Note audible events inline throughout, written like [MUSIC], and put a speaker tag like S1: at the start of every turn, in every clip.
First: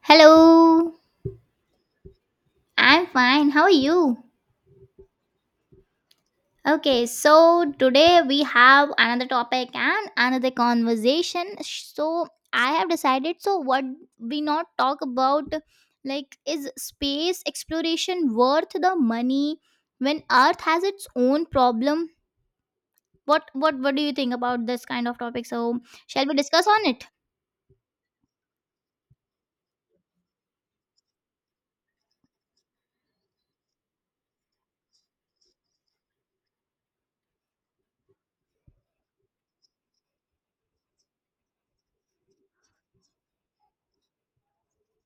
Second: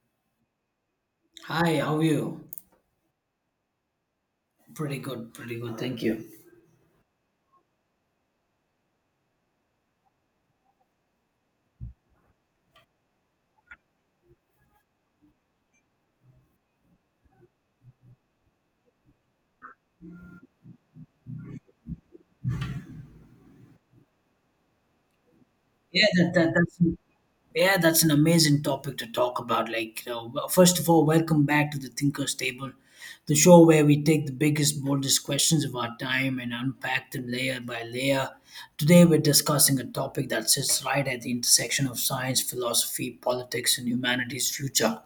S1: Hello,
S2: Hi, how are you?
S1: I'm fine. How are you?
S2: Pretty good, pretty good. Thank you.
S1: Okay, so today we have another topic and another conversation. So I have decided. So what we not talk about, like, is space exploration worth the money when Earth has its own problem? What do you think about this kind of topic? So
S2: Yeah,
S1: shall
S2: that,
S1: we
S2: that,
S1: discuss on
S2: that's
S1: it?
S2: yeah, that's an amazing topic to talk about. Like, you know, well, first of all, welcome back to the Thinkers Table, the show where we take the biggest, boldest questions of our time and unpack them layer by layer. Today, we're discussing a topic that sits right at the intersection of science, philosophy, politics, and humanity's future.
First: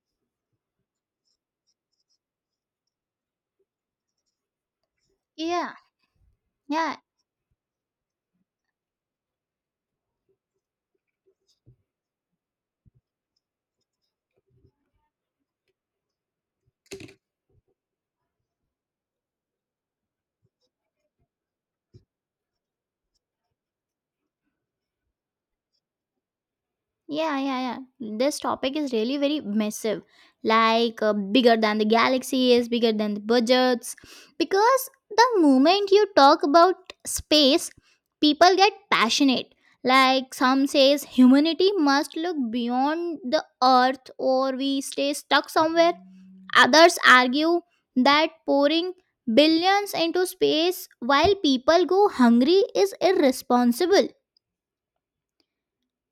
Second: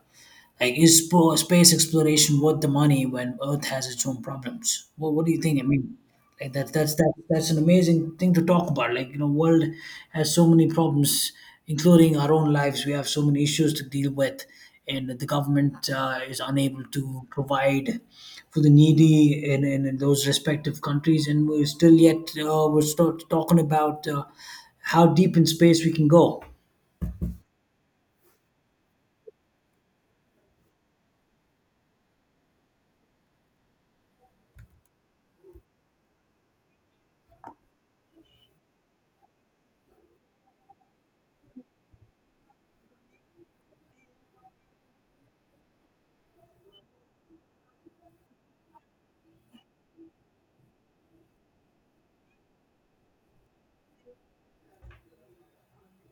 S2: Like, is space exploration worth the money when Earth has its own problems? Well, what do you think? I
S1: Yeah,
S2: mean, like that, that's
S1: yeah.
S2: that, that's an amazing thing to talk about. Like, you know, world has so many problems, including our own lives. We have so many issues to deal with, and the government is unable to provide for the needy in those respective countries, and we're still yet we're still talking about how deep in space we can go.
S1: Yeah, yeah, yeah. This topic is really very massive. Like bigger than the galaxy is, bigger than the budgets. Because the moment you talk about space, people get passionate. Like some says humanity must look beyond the earth or we stay stuck somewhere. Others argue that pouring billions into space while people go hungry is irresponsible.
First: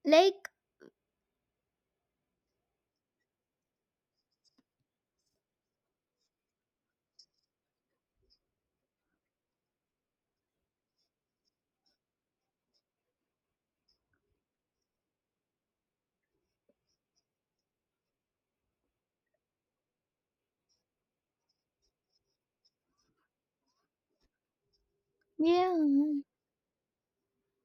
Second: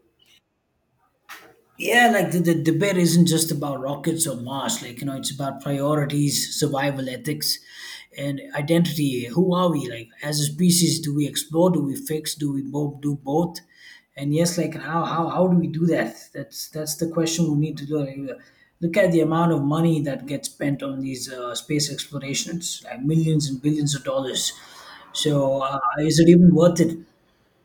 S1: Like
S2: Yeah, like the debate isn't just about rockets or Mars. Like, you know, it's about priorities, survival ethics, and identity. Who are we? Like, as a species, do we explore? Do we fix? Do we both do both? And yes, like, how do we do that? That's the question we need to do. Like, look at the amount of money that gets spent on these space explorations, like millions and billions of dollars. So,
S1: yeah.
S2: is it even worth it?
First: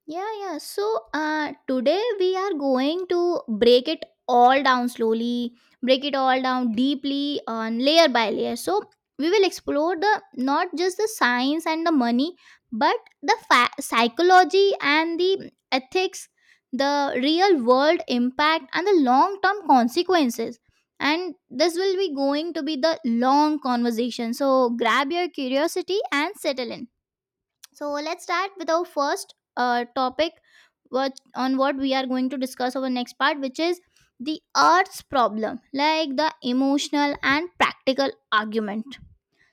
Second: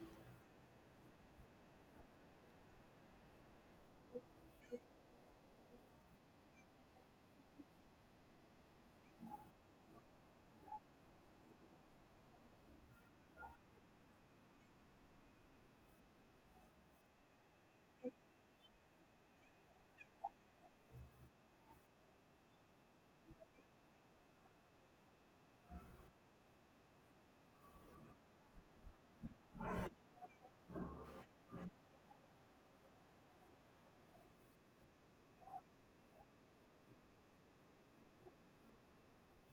S1: Yeah, yeah. So today we are going to break it all down slowly, break it all down deeply, on layer by layer. So we will explore the not just the science and the money, but the psychology and the ethics, the real world impact and the long term consequences. And this will be going to be the long conversation. So grab your curiosity and settle in. So let's start with our first topic what on what we are going to discuss our next part, which is the earth's problem like the emotional and practical argument.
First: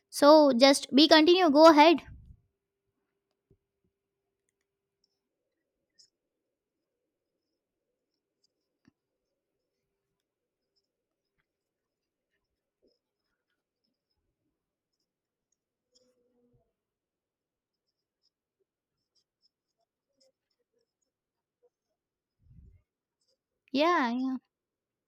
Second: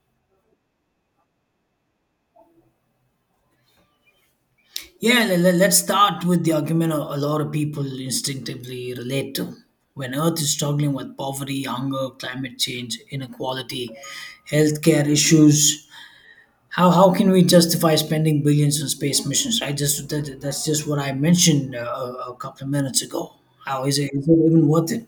S1: So just be continue go ahead.
S2: Yeah, let's start with the argument a lot of people instinctively relate to. When Earth is struggling with poverty, hunger, climate change, inequality, healthcare issues, how can we justify spending billions on space missions? That's just what I mentioned a couple of minutes ago. How
S1: Yeah,
S2: is
S1: yeah.
S2: it even worth it?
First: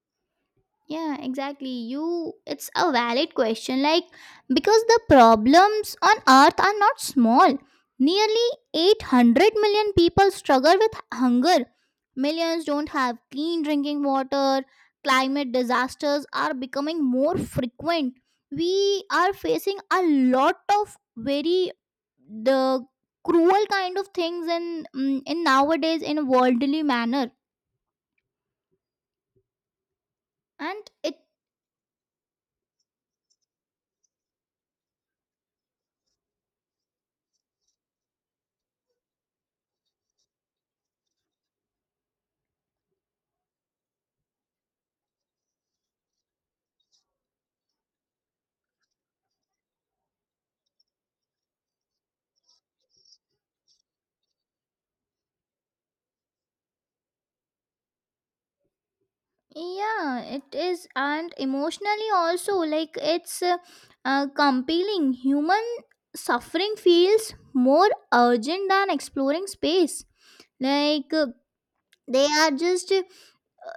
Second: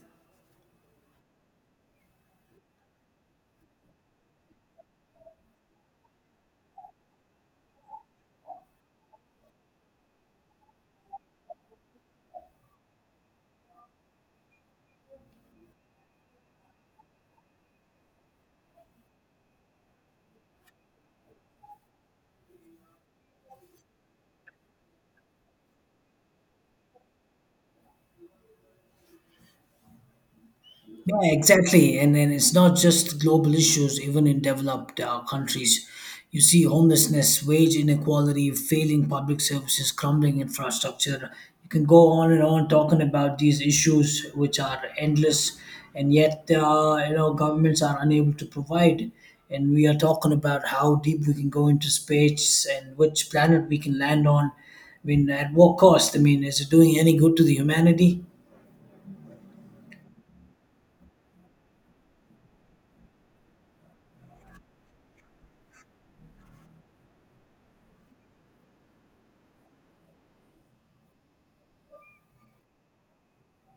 S1: Yeah, exactly. You it's a valid question like because the problems on earth are not small. Nearly 800 million people struggle with hunger. Millions don't have clean drinking water. Climate disasters are becoming more frequent. We are facing a lot of very the cruel kind of things in in nowadays in worldly manner, and it
S2: Yeah, exactly. And then it's not just global issues, even in developed countries. You see homelessness, wage inequality, failing public services, crumbling infrastructure. You can go on and on talking about these issues, which are endless, and yet you know governments are unable to provide. And we are talking about how deep we can go into space and which planet we can land on. I mean, at what cost? I mean, is it doing any good to the humanity?
S1: yeah it is. And emotionally also like it's compelling human suffering feels more urgent than exploring space, like they are just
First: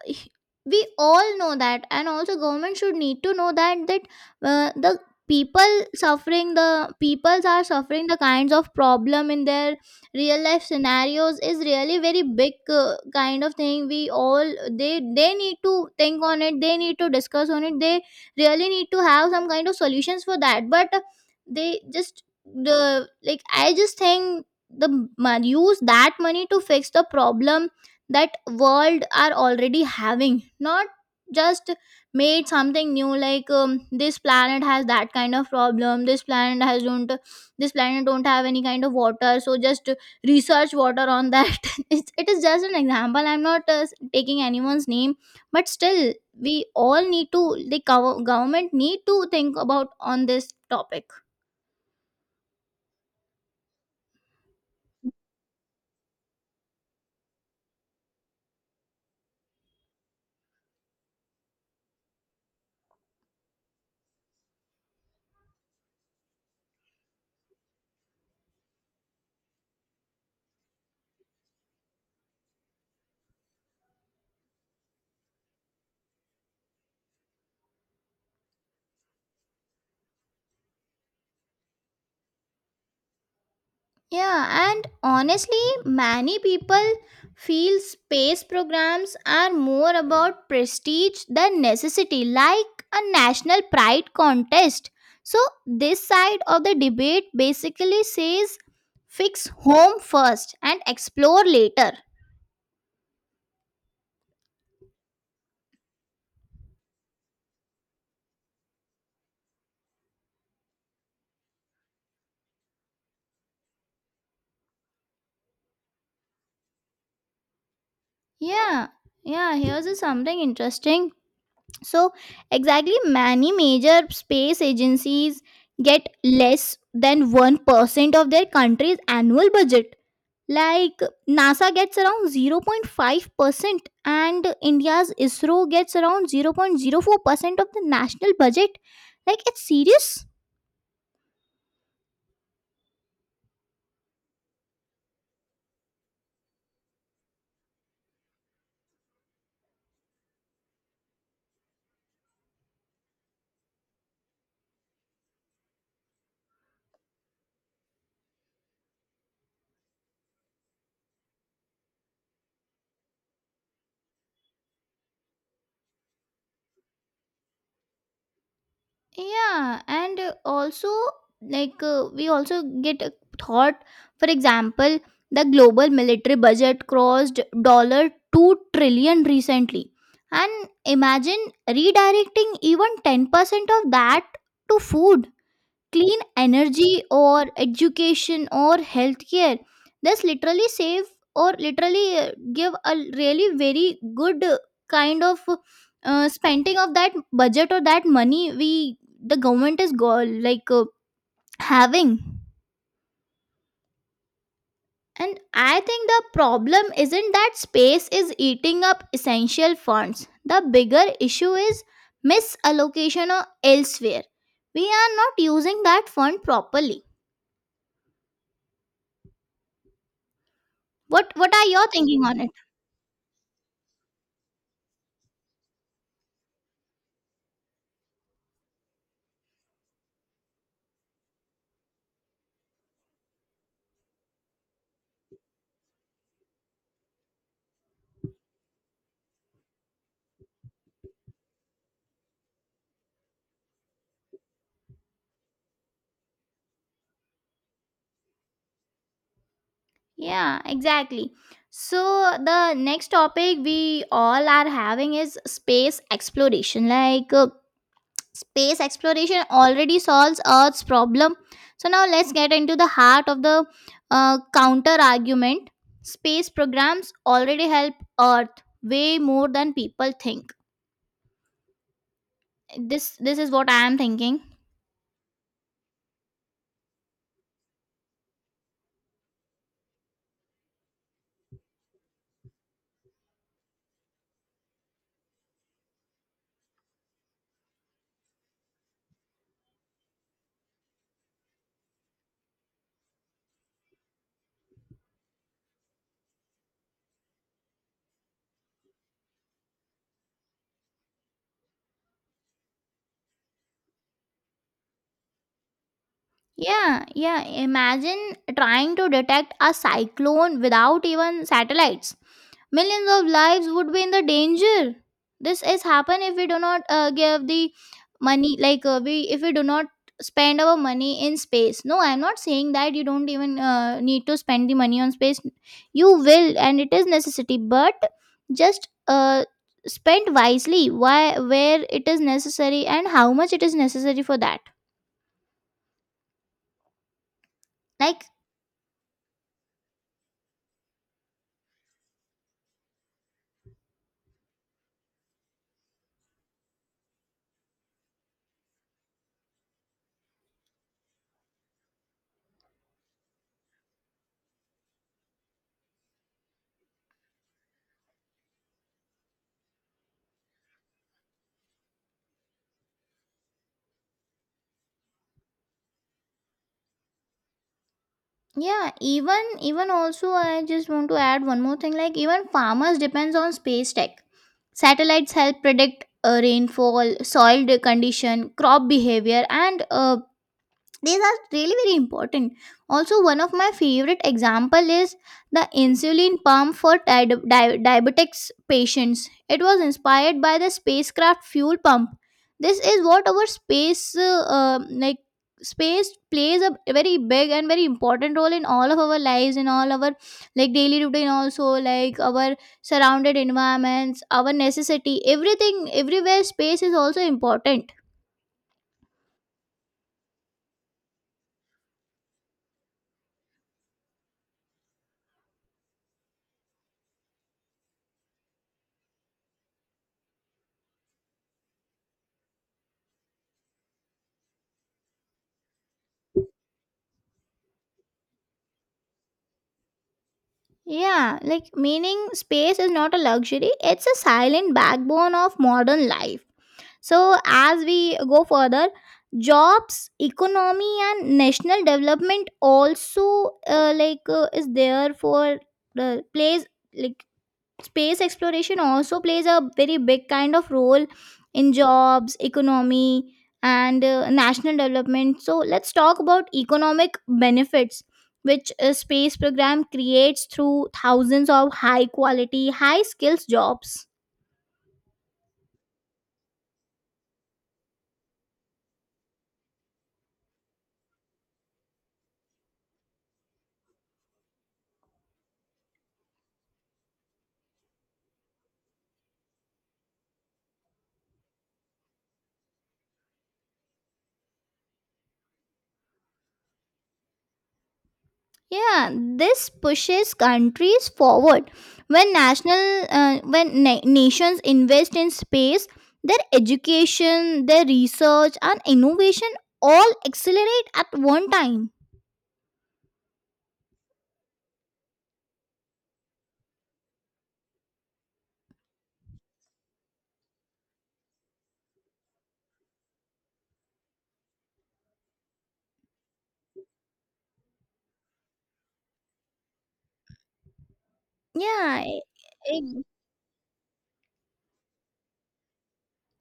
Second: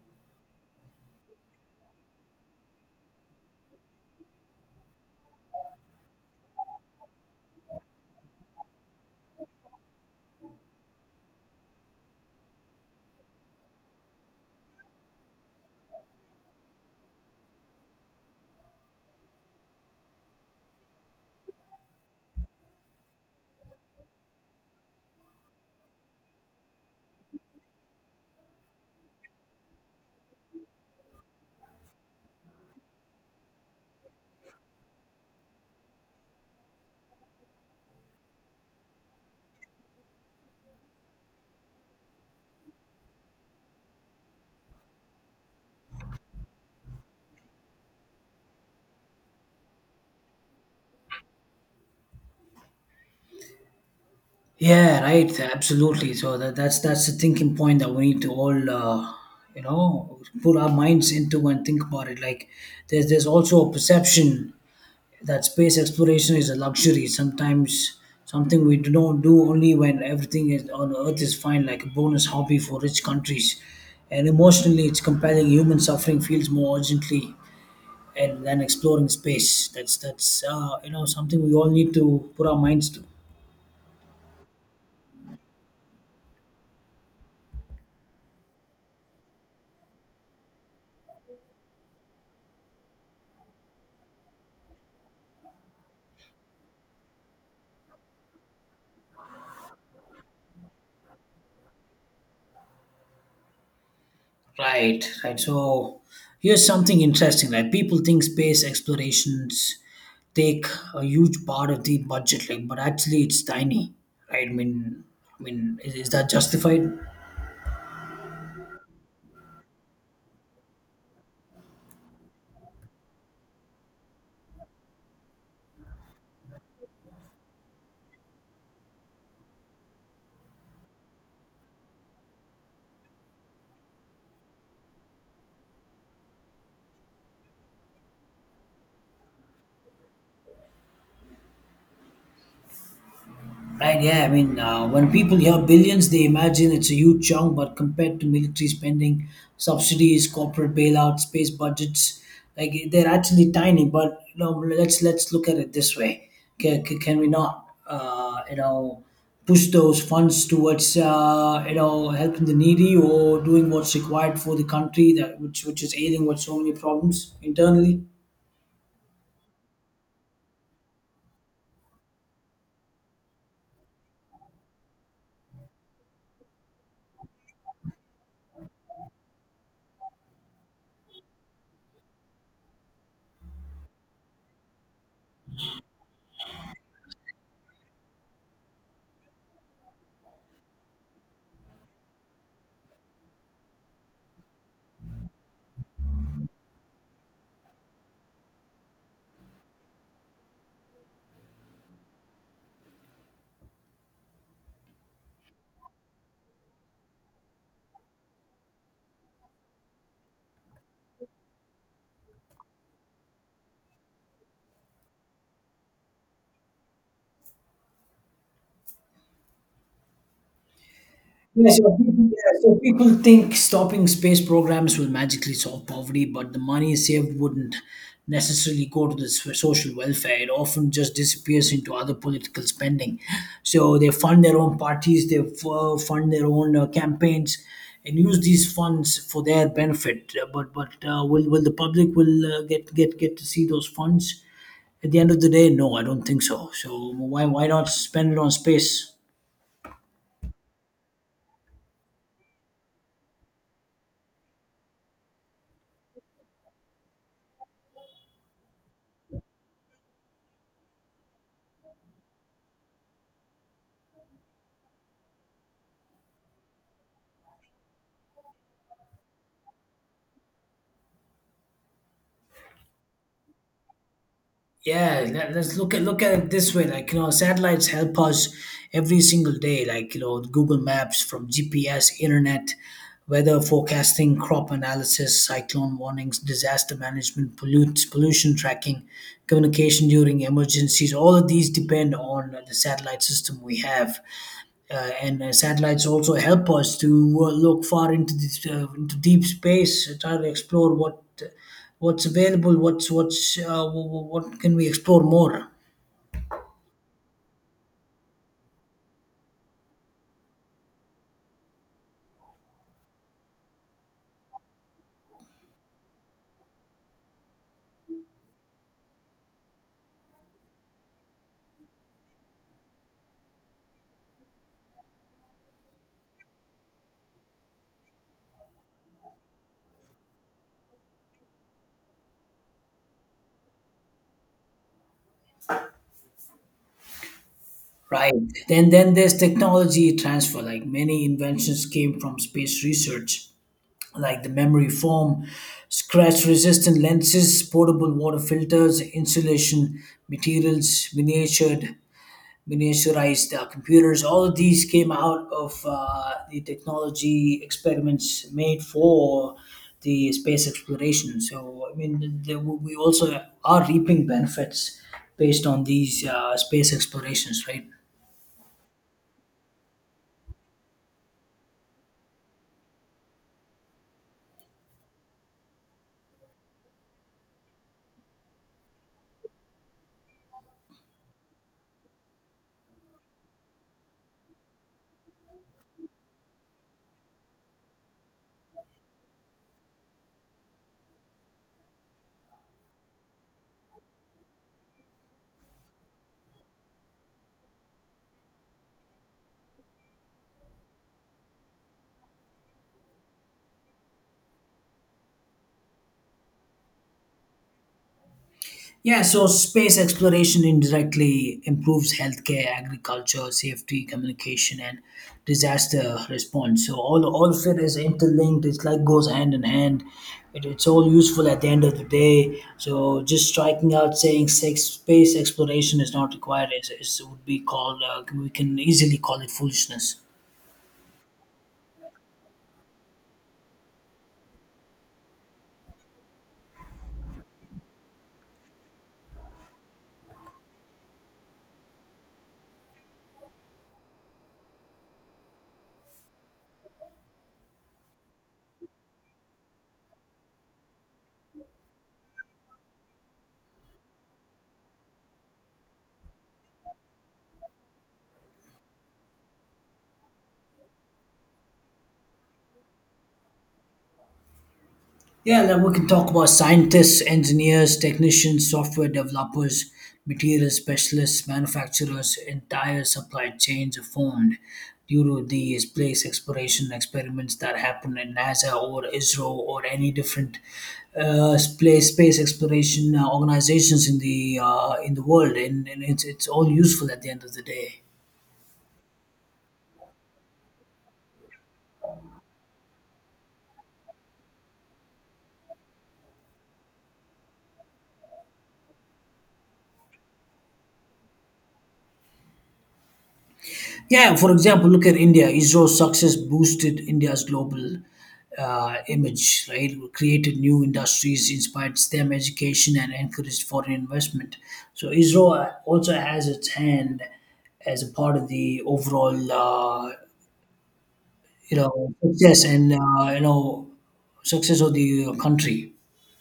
S1: h- we all know that, and also government should need to know that that the people suffering the peoples are suffering the kinds of problem in their real life scenarios is really very big kind of thing we all they need to think on it, they need to discuss on it, they really need to have some kind of solutions for that, but they just the like I just think the use that money to fix the problem that world are already having, not just made something new like this planet has that kind of problem, this planet has don't this planet don't have any kind of water, so just research water on that [LAUGHS] it's, it is just an example. I'm not taking anyone's name, but still we all need to the government need to think about on this topic.
S2: Yeah, right. Absolutely. So that's the thinking point that we need to all, you know, put our minds into and think about it. Like, there's also a perception that space exploration is a luxury. Sometimes something we don't do only when everything is on Earth is fine, like a bonus hobby for rich countries. And emotionally, it's compelling. Human suffering feels more urgently, and than exploring space. That's you know something we all need to put our minds to.
S1: Yeah, and honestly, many people feel space programs are more about prestige than necessity, like a national pride contest. So this side of the debate basically says fix home first and explore later.
S2: Right, right. So here's something interesting. Like people think space explorations take a huge part of the budget, like, but actually it's tiny. Right? I mean, is that justified?
S1: Yeah, yeah, here's a something interesting. So exactly, many major space agencies get less than 1% of their country's annual budget. Like NASA gets around 0.5% and India's ISRO gets around 0.04% of the national budget. Like it's serious.
S2: Right, yeah. I mean, when people hear billions, they imagine it's a huge chunk, but compared to military spending, subsidies, corporate bailouts, space budgets, like they're actually tiny. But you know, let's look at it this way: can we not, you know, push those funds towards you know helping the needy or doing what's required for the country that which is ailing with so many problems internally?
S1: Yeah, and also like we also get a thought, for example, the global military budget crossed $2 trillion recently, and imagine redirecting even 10% of that to food, clean energy or education or healthcare, this literally save or literally give a really very good kind of spending of that budget or that money we the government is like having. And I think the problem isn't that space is eating up essential funds, the bigger issue is misallocation or elsewhere, we are not using that fund properly. What are your thinking on it?
S2: Yeah, so people think stopping space programs will magically solve poverty, but the money saved wouldn't necessarily go to the social welfare. It often just disappears into other political spending. So they fund their own parties, they fund their own campaigns, and use these funds for their benefit. But will the public will get to see those funds? At the end of the day, no, I don't think so. So why not spend it on space?
S1: Yeah, exactly. So the next topic we all are having is space exploration. Like space exploration already solves Earth's problem. So now let's get into the heart of the counter argument. Space programs already help Earth way more than people think. This is what I am thinking.
S2: Yeah, let's look at it this way. Like you know, satellites help us every single day. Like you know, Google Maps, from GPS, internet, weather forecasting, crop analysis, cyclone warnings, disaster management, pollute pollution tracking, communication during emergencies. All of these depend on the satellite system we have. And satellites also help us to look far into this, into deep space, try to explore what what's available what can we explore more.
S1: Yeah, yeah. Imagine trying to detect a cyclone without even satellites. Millions of lives would be in the danger. This is happen if we do not give the money, like we if we do not spend our money in space. No, I'm not saying that you don't even need to spend the money on space. You will, and it is necessity. But just spend wisely. Why, where it is necessary, and how much it is necessary for that. Like
S2: Right. Then there's technology transfer. Like many inventions came from space research, like the memory foam, scratch resistant lenses, portable water filters, insulation materials, miniatured miniaturized computers. All of these came out of the technology experiments made for the space exploration. So, I mean, there, we also are reaping benefits based on these space explorations, right?
S1: yeah, even even also I just want to add one more thing, like even farmers depends on space tech. Satellites help predict rainfall, soil condition, crop behavior, and these are really very important. Also one of my favorite example is the insulin pump for diabetics patients, it was inspired by the spacecraft fuel pump. This is what our space like space plays a very big and very important role in all of our lives, in all our like daily routine also, like our surrounded environments, our necessity, everything, everywhere space is also important.
S2: Yeah, so space exploration indirectly improves healthcare, agriculture, safety, communication, and disaster response. So all of it is interlinked. It's like goes hand in hand. It's all useful at the end of the day. So just striking out saying space exploration is not required is would be called we can easily call it foolishness.
S1: Yeah, like meaning space is not a luxury, it's a silent backbone of modern life. So as we go further, jobs, economy, and national development also like is there for the place, like space exploration also plays a very big kind of role in jobs, economy, and national development. So let's talk about economic benefits which a space program creates through thousands of high quality, high skills jobs.
S2: Yeah, then we can talk about scientists, engineers, technicians, software developers, material specialists, manufacturers, entire supply chains are formed due to the space exploration experiments that happen in NASA or ISRO or any different space exploration organizations in the world, and it's all useful at the end of the day.
S1: Yeah, this pushes countries forward. When national when nations invest in space, their education, their research and innovation all accelerate at one time.
S2: Yeah, for example, look at India. ISRO's success boosted India's global image, right? Created new industries, inspired STEM education, and encouraged foreign investment. So ISRO also has its hand as a part of the overall, you
S1: Yeah,
S2: know, success and
S1: e-
S2: you know, success of the country.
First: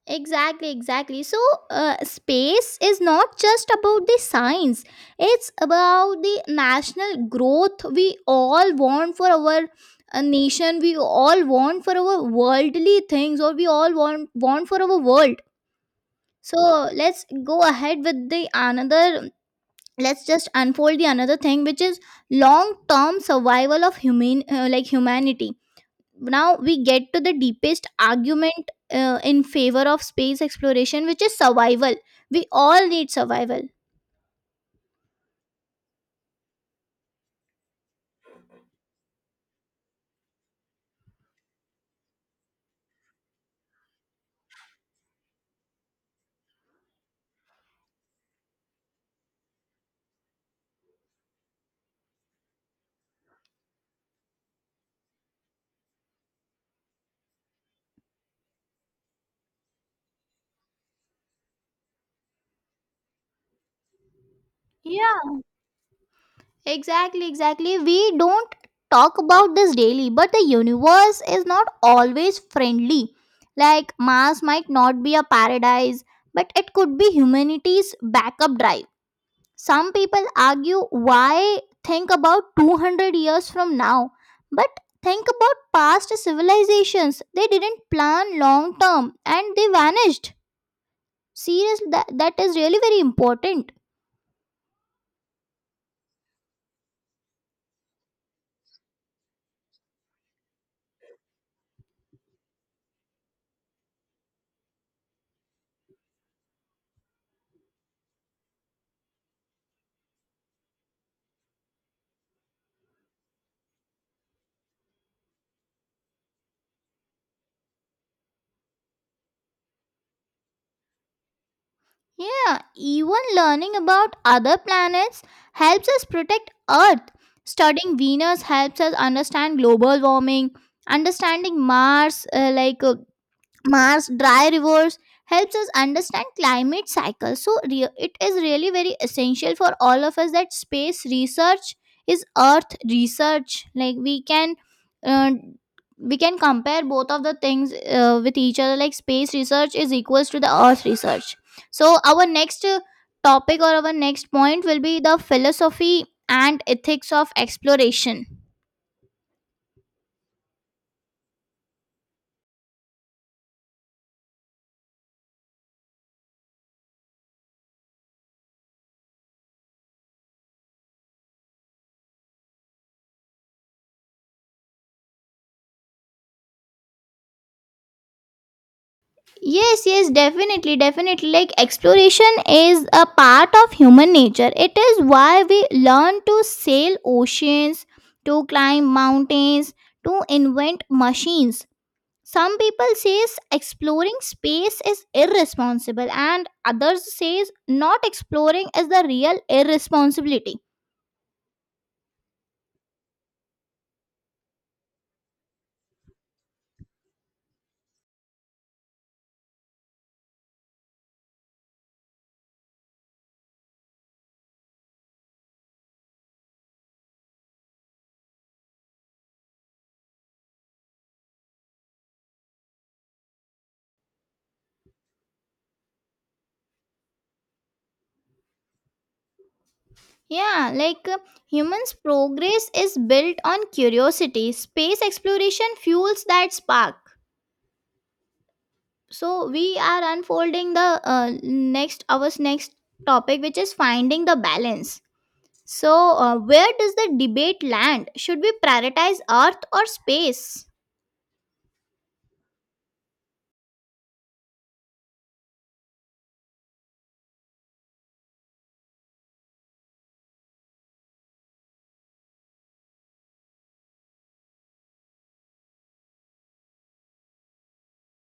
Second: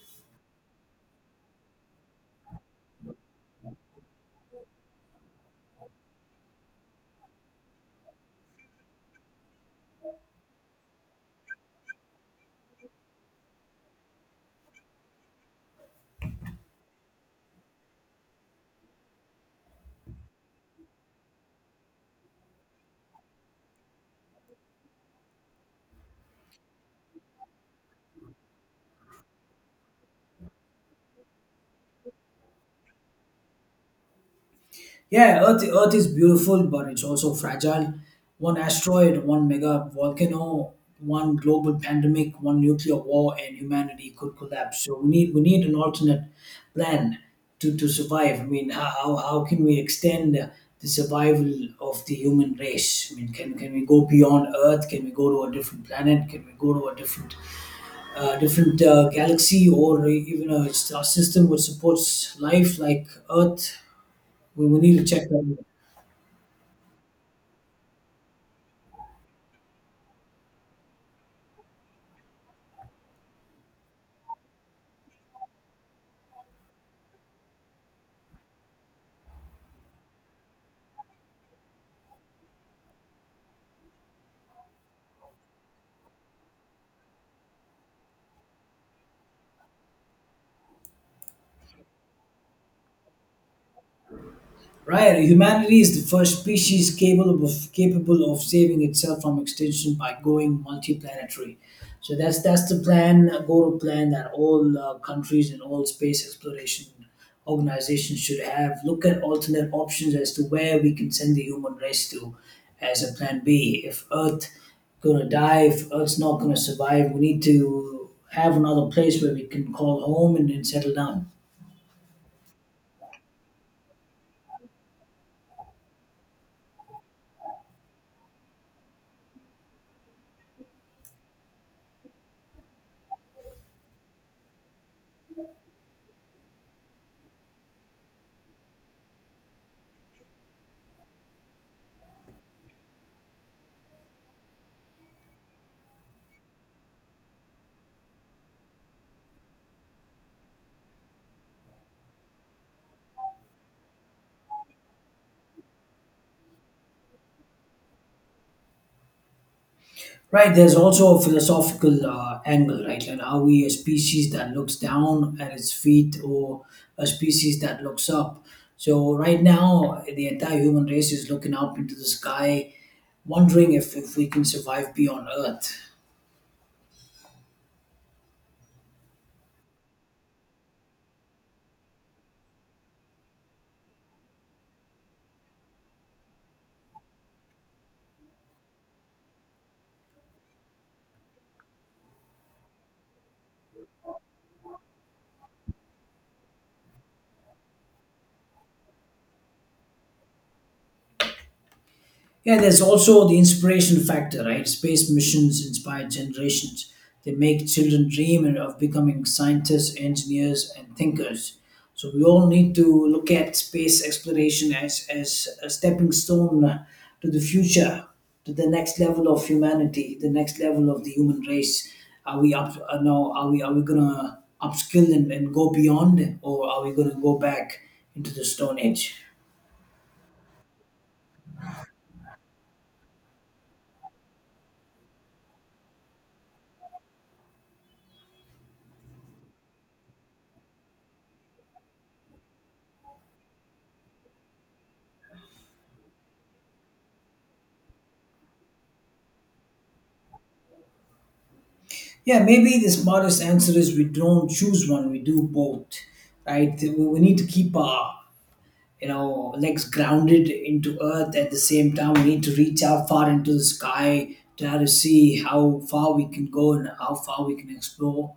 S1: exactly, exactly. So space is not just about the science, it's about the national growth we all want for our nation, we all want for our worldly things, or we all want for our world. So let's go ahead with the another. Let's just unfold the another thing, which is long-term survival of human, like humanity. Now we get to the deepest argument in favor of space exploration which is survival. We all need survival.
S2: Yeah, Earth is beautiful, but it's also fragile. One asteroid, one mega volcano, one global pandemic, one nuclear war, and humanity could collapse. So we need an alternate plan to survive. I mean, how can we extend the survival of the human race? I mean, can we go beyond Earth? Can we go to a different planet? Can we go to a different galaxy or even a star system which supports life like Earth? We need to check
S1: Yeah,
S2: that.
S1: exactly, exactly. We don't talk about this daily, but the universe is not always friendly. Like, Mars might not be a paradise, but it could be humanity's backup drive. Some people argue why think about 200 years from now, but think about past civilizations. They didn't plan long term and they vanished. Seriously, that, that is really very important.
S2: Right, humanity is the first species capable of saving itself from extinction by going multiplanetary. So that's the plan, go plan that all countries and all space exploration organizations should have. Look at alternate options as to where we can send the human race to, as a plan B. If Earth gonna die, if Earth's not gonna survive, we need to have another place where we can call home and then settle down.
S1: Yeah, even learning about other planets helps us protect Earth. Studying Venus helps us understand global warming. Understanding Mars, like Mars dry rivers helps us understand climate cycles. So it is really very essential for all of us that space research is Earth research. Like we can. Uh, we can compare both of the things with each other, like space research is equals to the earth research. So our next topic or our next point will be the philosophy and ethics of exploration.
S2: Right, there's also a philosophical angle, right? Like, are we a species that looks down at its feet or a species that looks up? So, right now, the entire human race is looking up into the sky, wondering if we can survive beyond Earth.
S1: Yes, yes, definitely, definitely. Like exploration is a part of human nature. It is why we learn to sail oceans, to climb mountains, to invent machines. Some people says exploring space is irresponsible and others says not exploring is the real irresponsibility.
S2: Yeah, there's also the inspiration factor, right? Space missions inspire generations. They make children dream of becoming scientists, engineers, and thinkers. So we all need to look at space exploration as a stepping stone to the future, to the next level of humanity, the next level of the human race. Are we up? No, are we gonna upskill and go beyond, or are we gonna go back into the Stone Age?
S1: Yeah, like humans progress is built on curiosity, space exploration fuels that spark. So we are unfolding the next our next topic which is finding the balance. So where does the debate land, should we prioritize earth or space?
S2: Yeah, maybe this modest answer is we don't choose one, we do both, right? We need to keep our you know legs grounded into earth at the same time. We need to reach out far into the sky, try to see how far we can go and how far we can explore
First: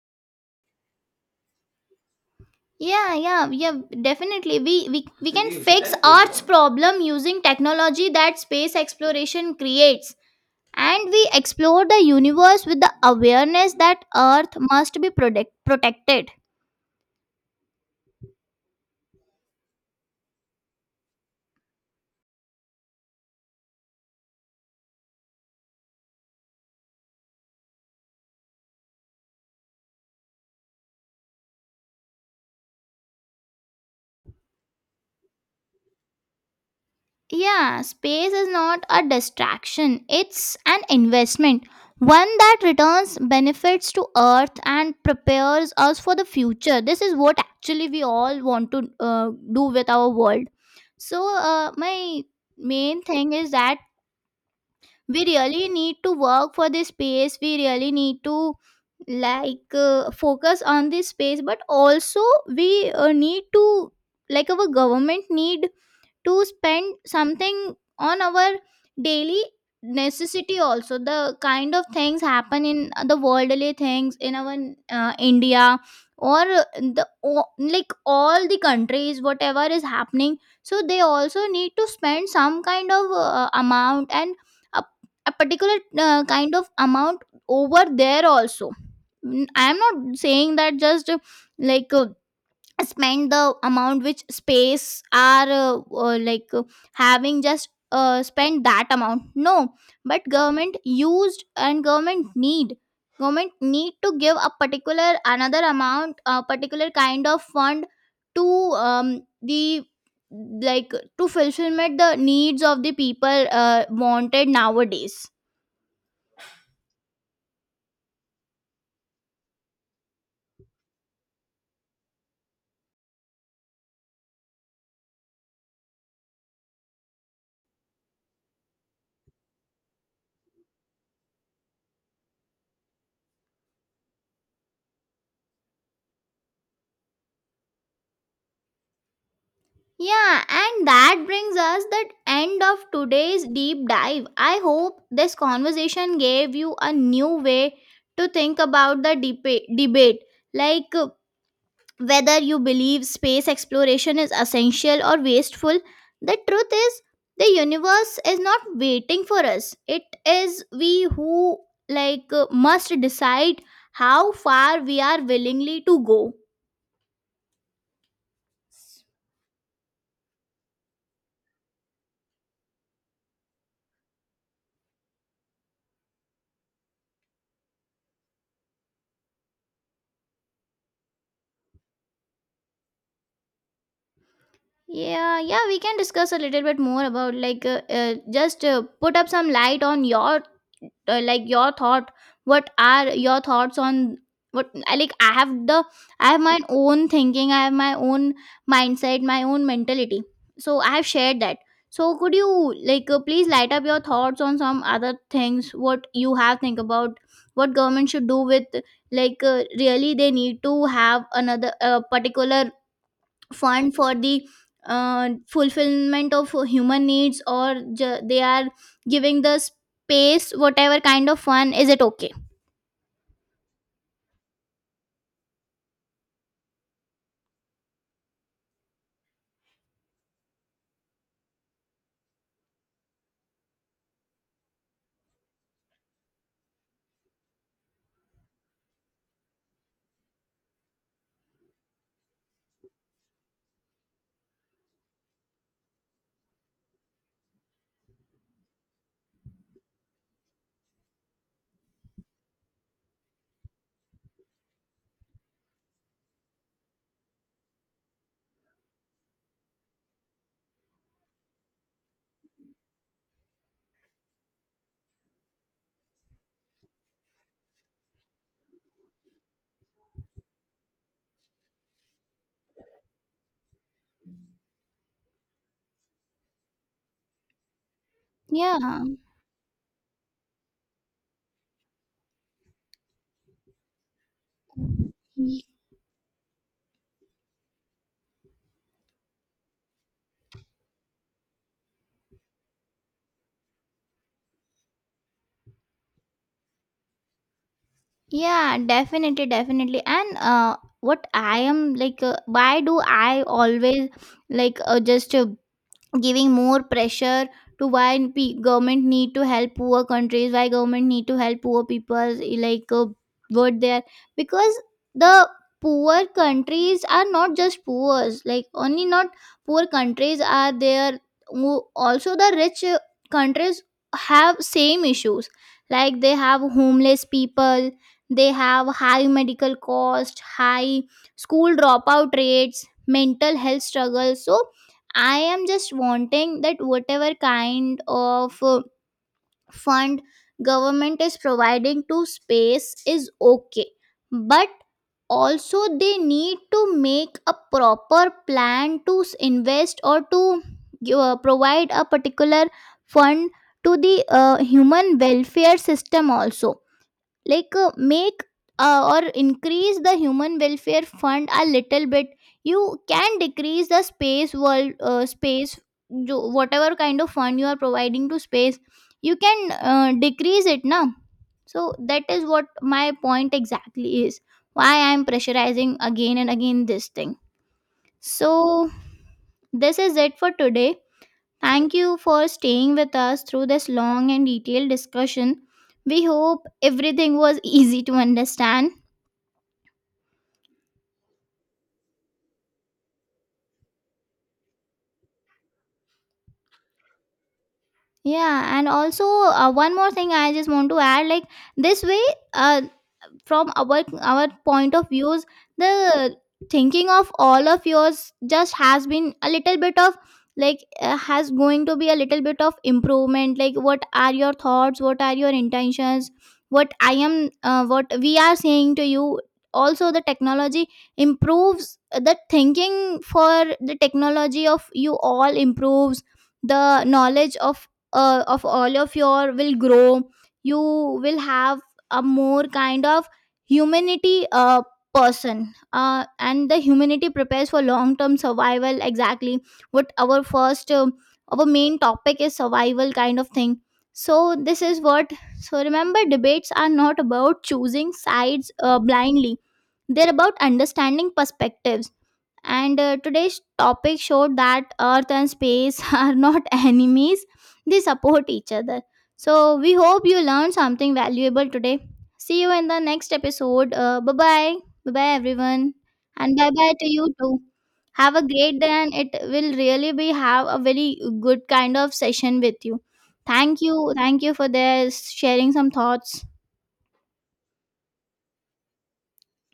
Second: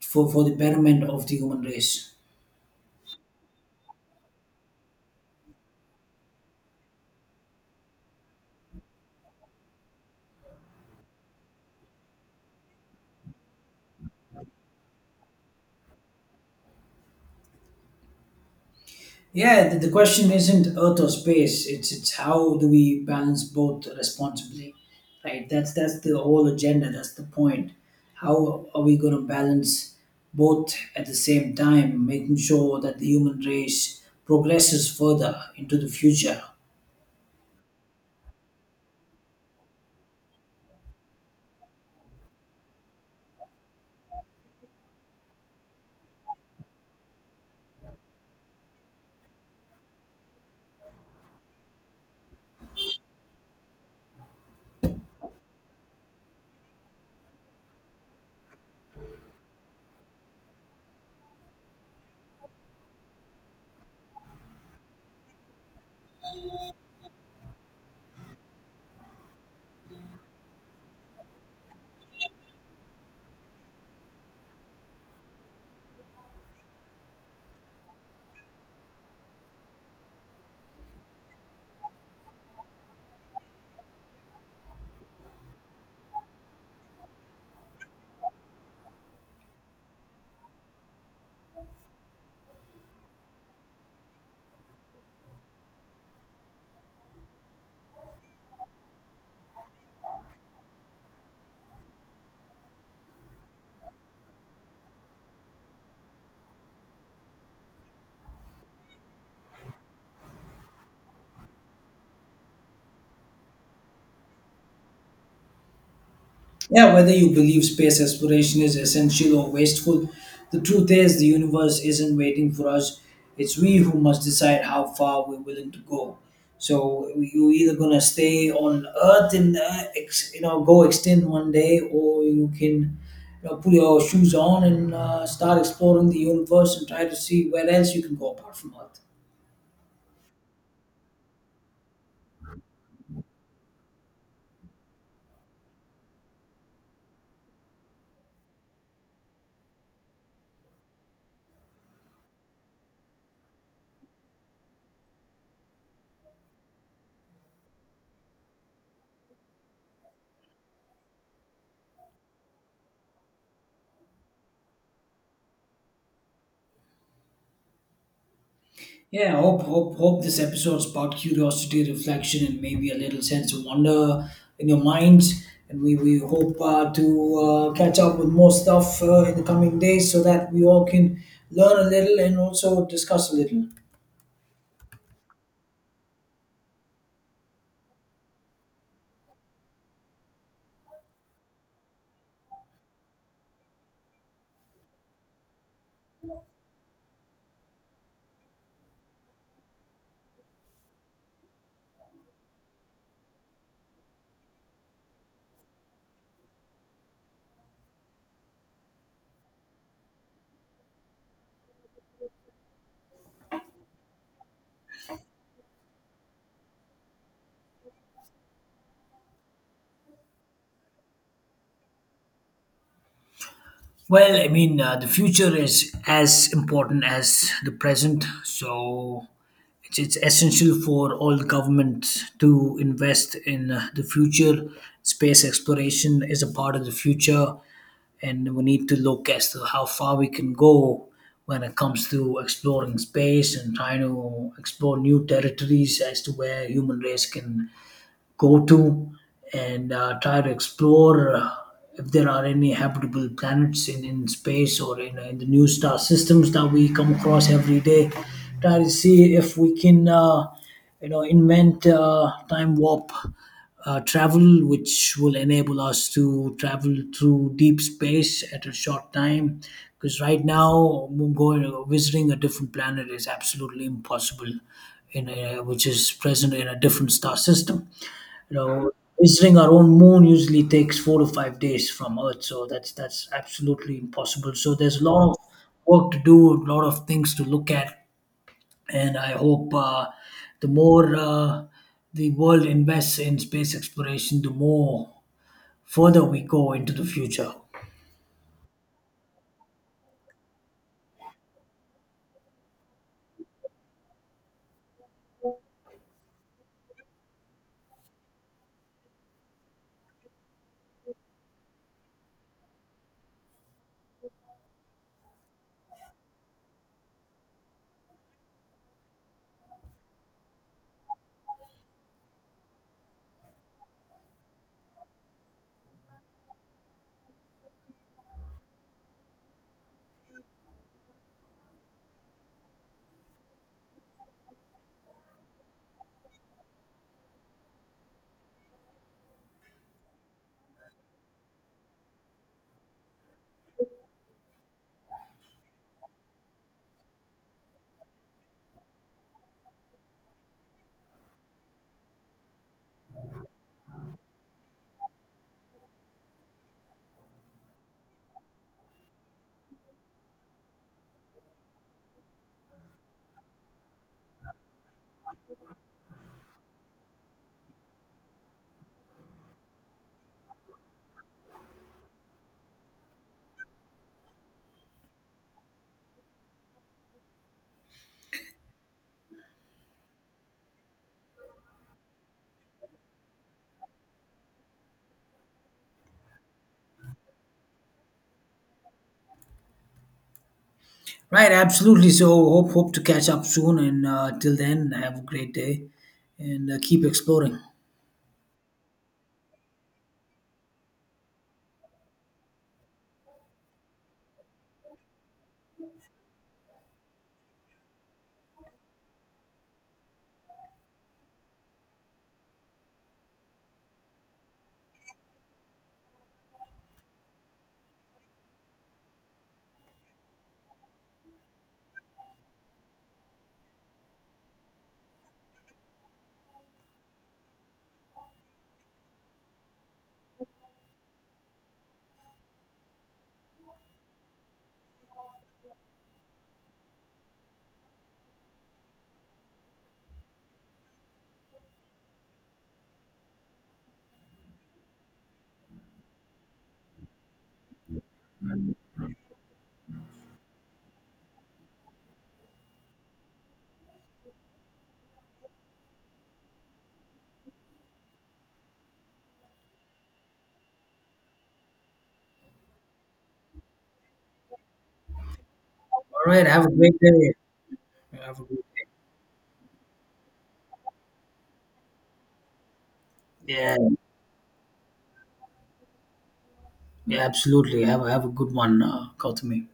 S2: for the betterment of the human race.
S1: Yeah, yeah, yeah, definitely. We can Leaves fix that arts problem, problem using technology that space exploration creates, and we explore the universe with the awareness that earth must be protected.
S2: Yeah, the question isn't Earth or space. It's how do we balance both responsibly, right? That's the whole agenda. That's the point. How are we going to balance both at the same time, making sure that the human race progresses further into the future?
S1: Yeah, space is not a distraction, it's an investment. One that returns benefits to Earth and prepares us for the future. This is what actually we all want to do with our world. So my main thing is that we really need to work for this space, we really need to like focus on this space, but also we need to like our government need to spend something on our daily necessity, also the kind of things happen in the worldly things in our India or the like all the countries whatever is happening, so they also need to spend some kind of amount and a, a particular kind of amount over there also. I am not saying that just like spend the amount which space are like having, just spend that amount, no. But government used and government need to give a particular another amount, a particular kind of fund to the like to fulfillment the needs of the people wanted nowadays.
S2: Yeah, whether you believe space exploration is essential or wasteful, the truth is the universe isn't waiting for us. It's we who must decide how far we're willing to go. So you're either gonna stay on Earth and you know go extinct one day, or you can you know put your shoes on and start exploring the universe and try to see where else you can go apart from Earth.
S1: Yeah, and that brings us the end of today's deep dive. I hope this conversation gave you a new way to think about the debate, like uh, whether you believe space exploration is essential or wasteful. The truth is, the universe is not waiting for us. It is we who must decide how far we are willingly to go.
S2: Yeah, I hope this episode sparked curiosity, reflection, and maybe a little sense of wonder in your minds. And we hope to catch up with more stuff in the coming days so that we all can learn a little and also discuss a little.
S1: Yeah, yeah, we can discuss a little bit more about like just put up some light on your like your thought. What are your thoughts on what I have the I have my own thinking, I have my own mindset, my own mentality. So I have shared that. So could you please light up your thoughts on some other things what you have think about what government should do with really they need to have another particular fund for the fulfillment of human needs or they are giving the space whatever kind of fun is it okay?
S2: Well, I mean, the future is as important as the present, so it's essential for all governments to invest in the future. Space exploration is a part of the future, and we need to look as to how far we can go when it comes to exploring space and trying to explore new territories as to where human race can go to and try to explore if there are any habitable planets in space or in the new star systems that we come across every day. Try to see if we can, you know, invent time warp travel, which will enable us to travel through deep space at a short time. Because right now, going visiting a different planet is absolutely impossible, in a, which is present in a different star system. You know,
S1: Yeah.
S2: visiting our own moon usually takes 4 to 5 days from Earth, so that's absolutely impossible. So there's a lot of
S1: Y-
S2: work to do, a lot of things to look at, and I hope the more uh, the world invests in space exploration, the more further we go into the future.
S1: yeah, definitely and what I am why do I always like just giving more pressure to why government need to help poor countries, why government need to help poor people. What they are, because the poor countries are not just poor, like only not poor countries are there. Also the rich countries have same issues, like they have homeless people, they have high medical cost, high school dropout rates, mental health struggles. So I am just wanting that whatever kind of fund government is providing to space is okay, but also they need to make a proper plan to invest or to provide a particular fund to the human welfare system also. Make or increase the human welfare fund a little bit. You can decrease the space world, space whatever kind of fund you are providing to space, you can decrease it now. So that is what my point exactly is, why I'm pressurizing again and again this thing. So this is it for today. Thank you for staying with us through this long and detailed discussion. We hope everything was [LAUGHS] easy to understand.
S2: Right, absolutely. So hope to catch up soon, and till then, have a great day, and keep exploring.
S1: Yeah, and also one more thing I just want to add, like this way, uh, from our point of views, the thinking of all of yours just has been a little bit of, has going to be a little bit of improvement. Like, what are your thoughts, what are your intentions, what I am what we are saying to you. Also the technology improves, the thinking for the technology of you all improves, the knowledge of all of your will grow. You will have a more kind of humanity person, and the humanity prepares for long term survival, exactly what our first our main topic is, survival kind of thing. So this is what. So remember, debates are not about choosing sides blindly, they're about understanding perspectives, and today's topic showed that Earth and space [LAUGHS] are not enemies, they support each other. So, we hope you learned something valuable today. See you in the next episode. Bye bye. Bye bye, everyone.
S2: All right,
S1: And
S2: have
S1: bye
S2: a
S1: bye
S2: great
S1: to you
S2: day.
S1: too. Have
S2: Have
S1: a
S2: a great
S1: great day, and it will really be, have a very good kind of session with you.
S2: day. Yeah.
S1: Thank you. Thank you for this sharing some thoughts.
S2: Yeah, absolutely. Have a good one, Gautami.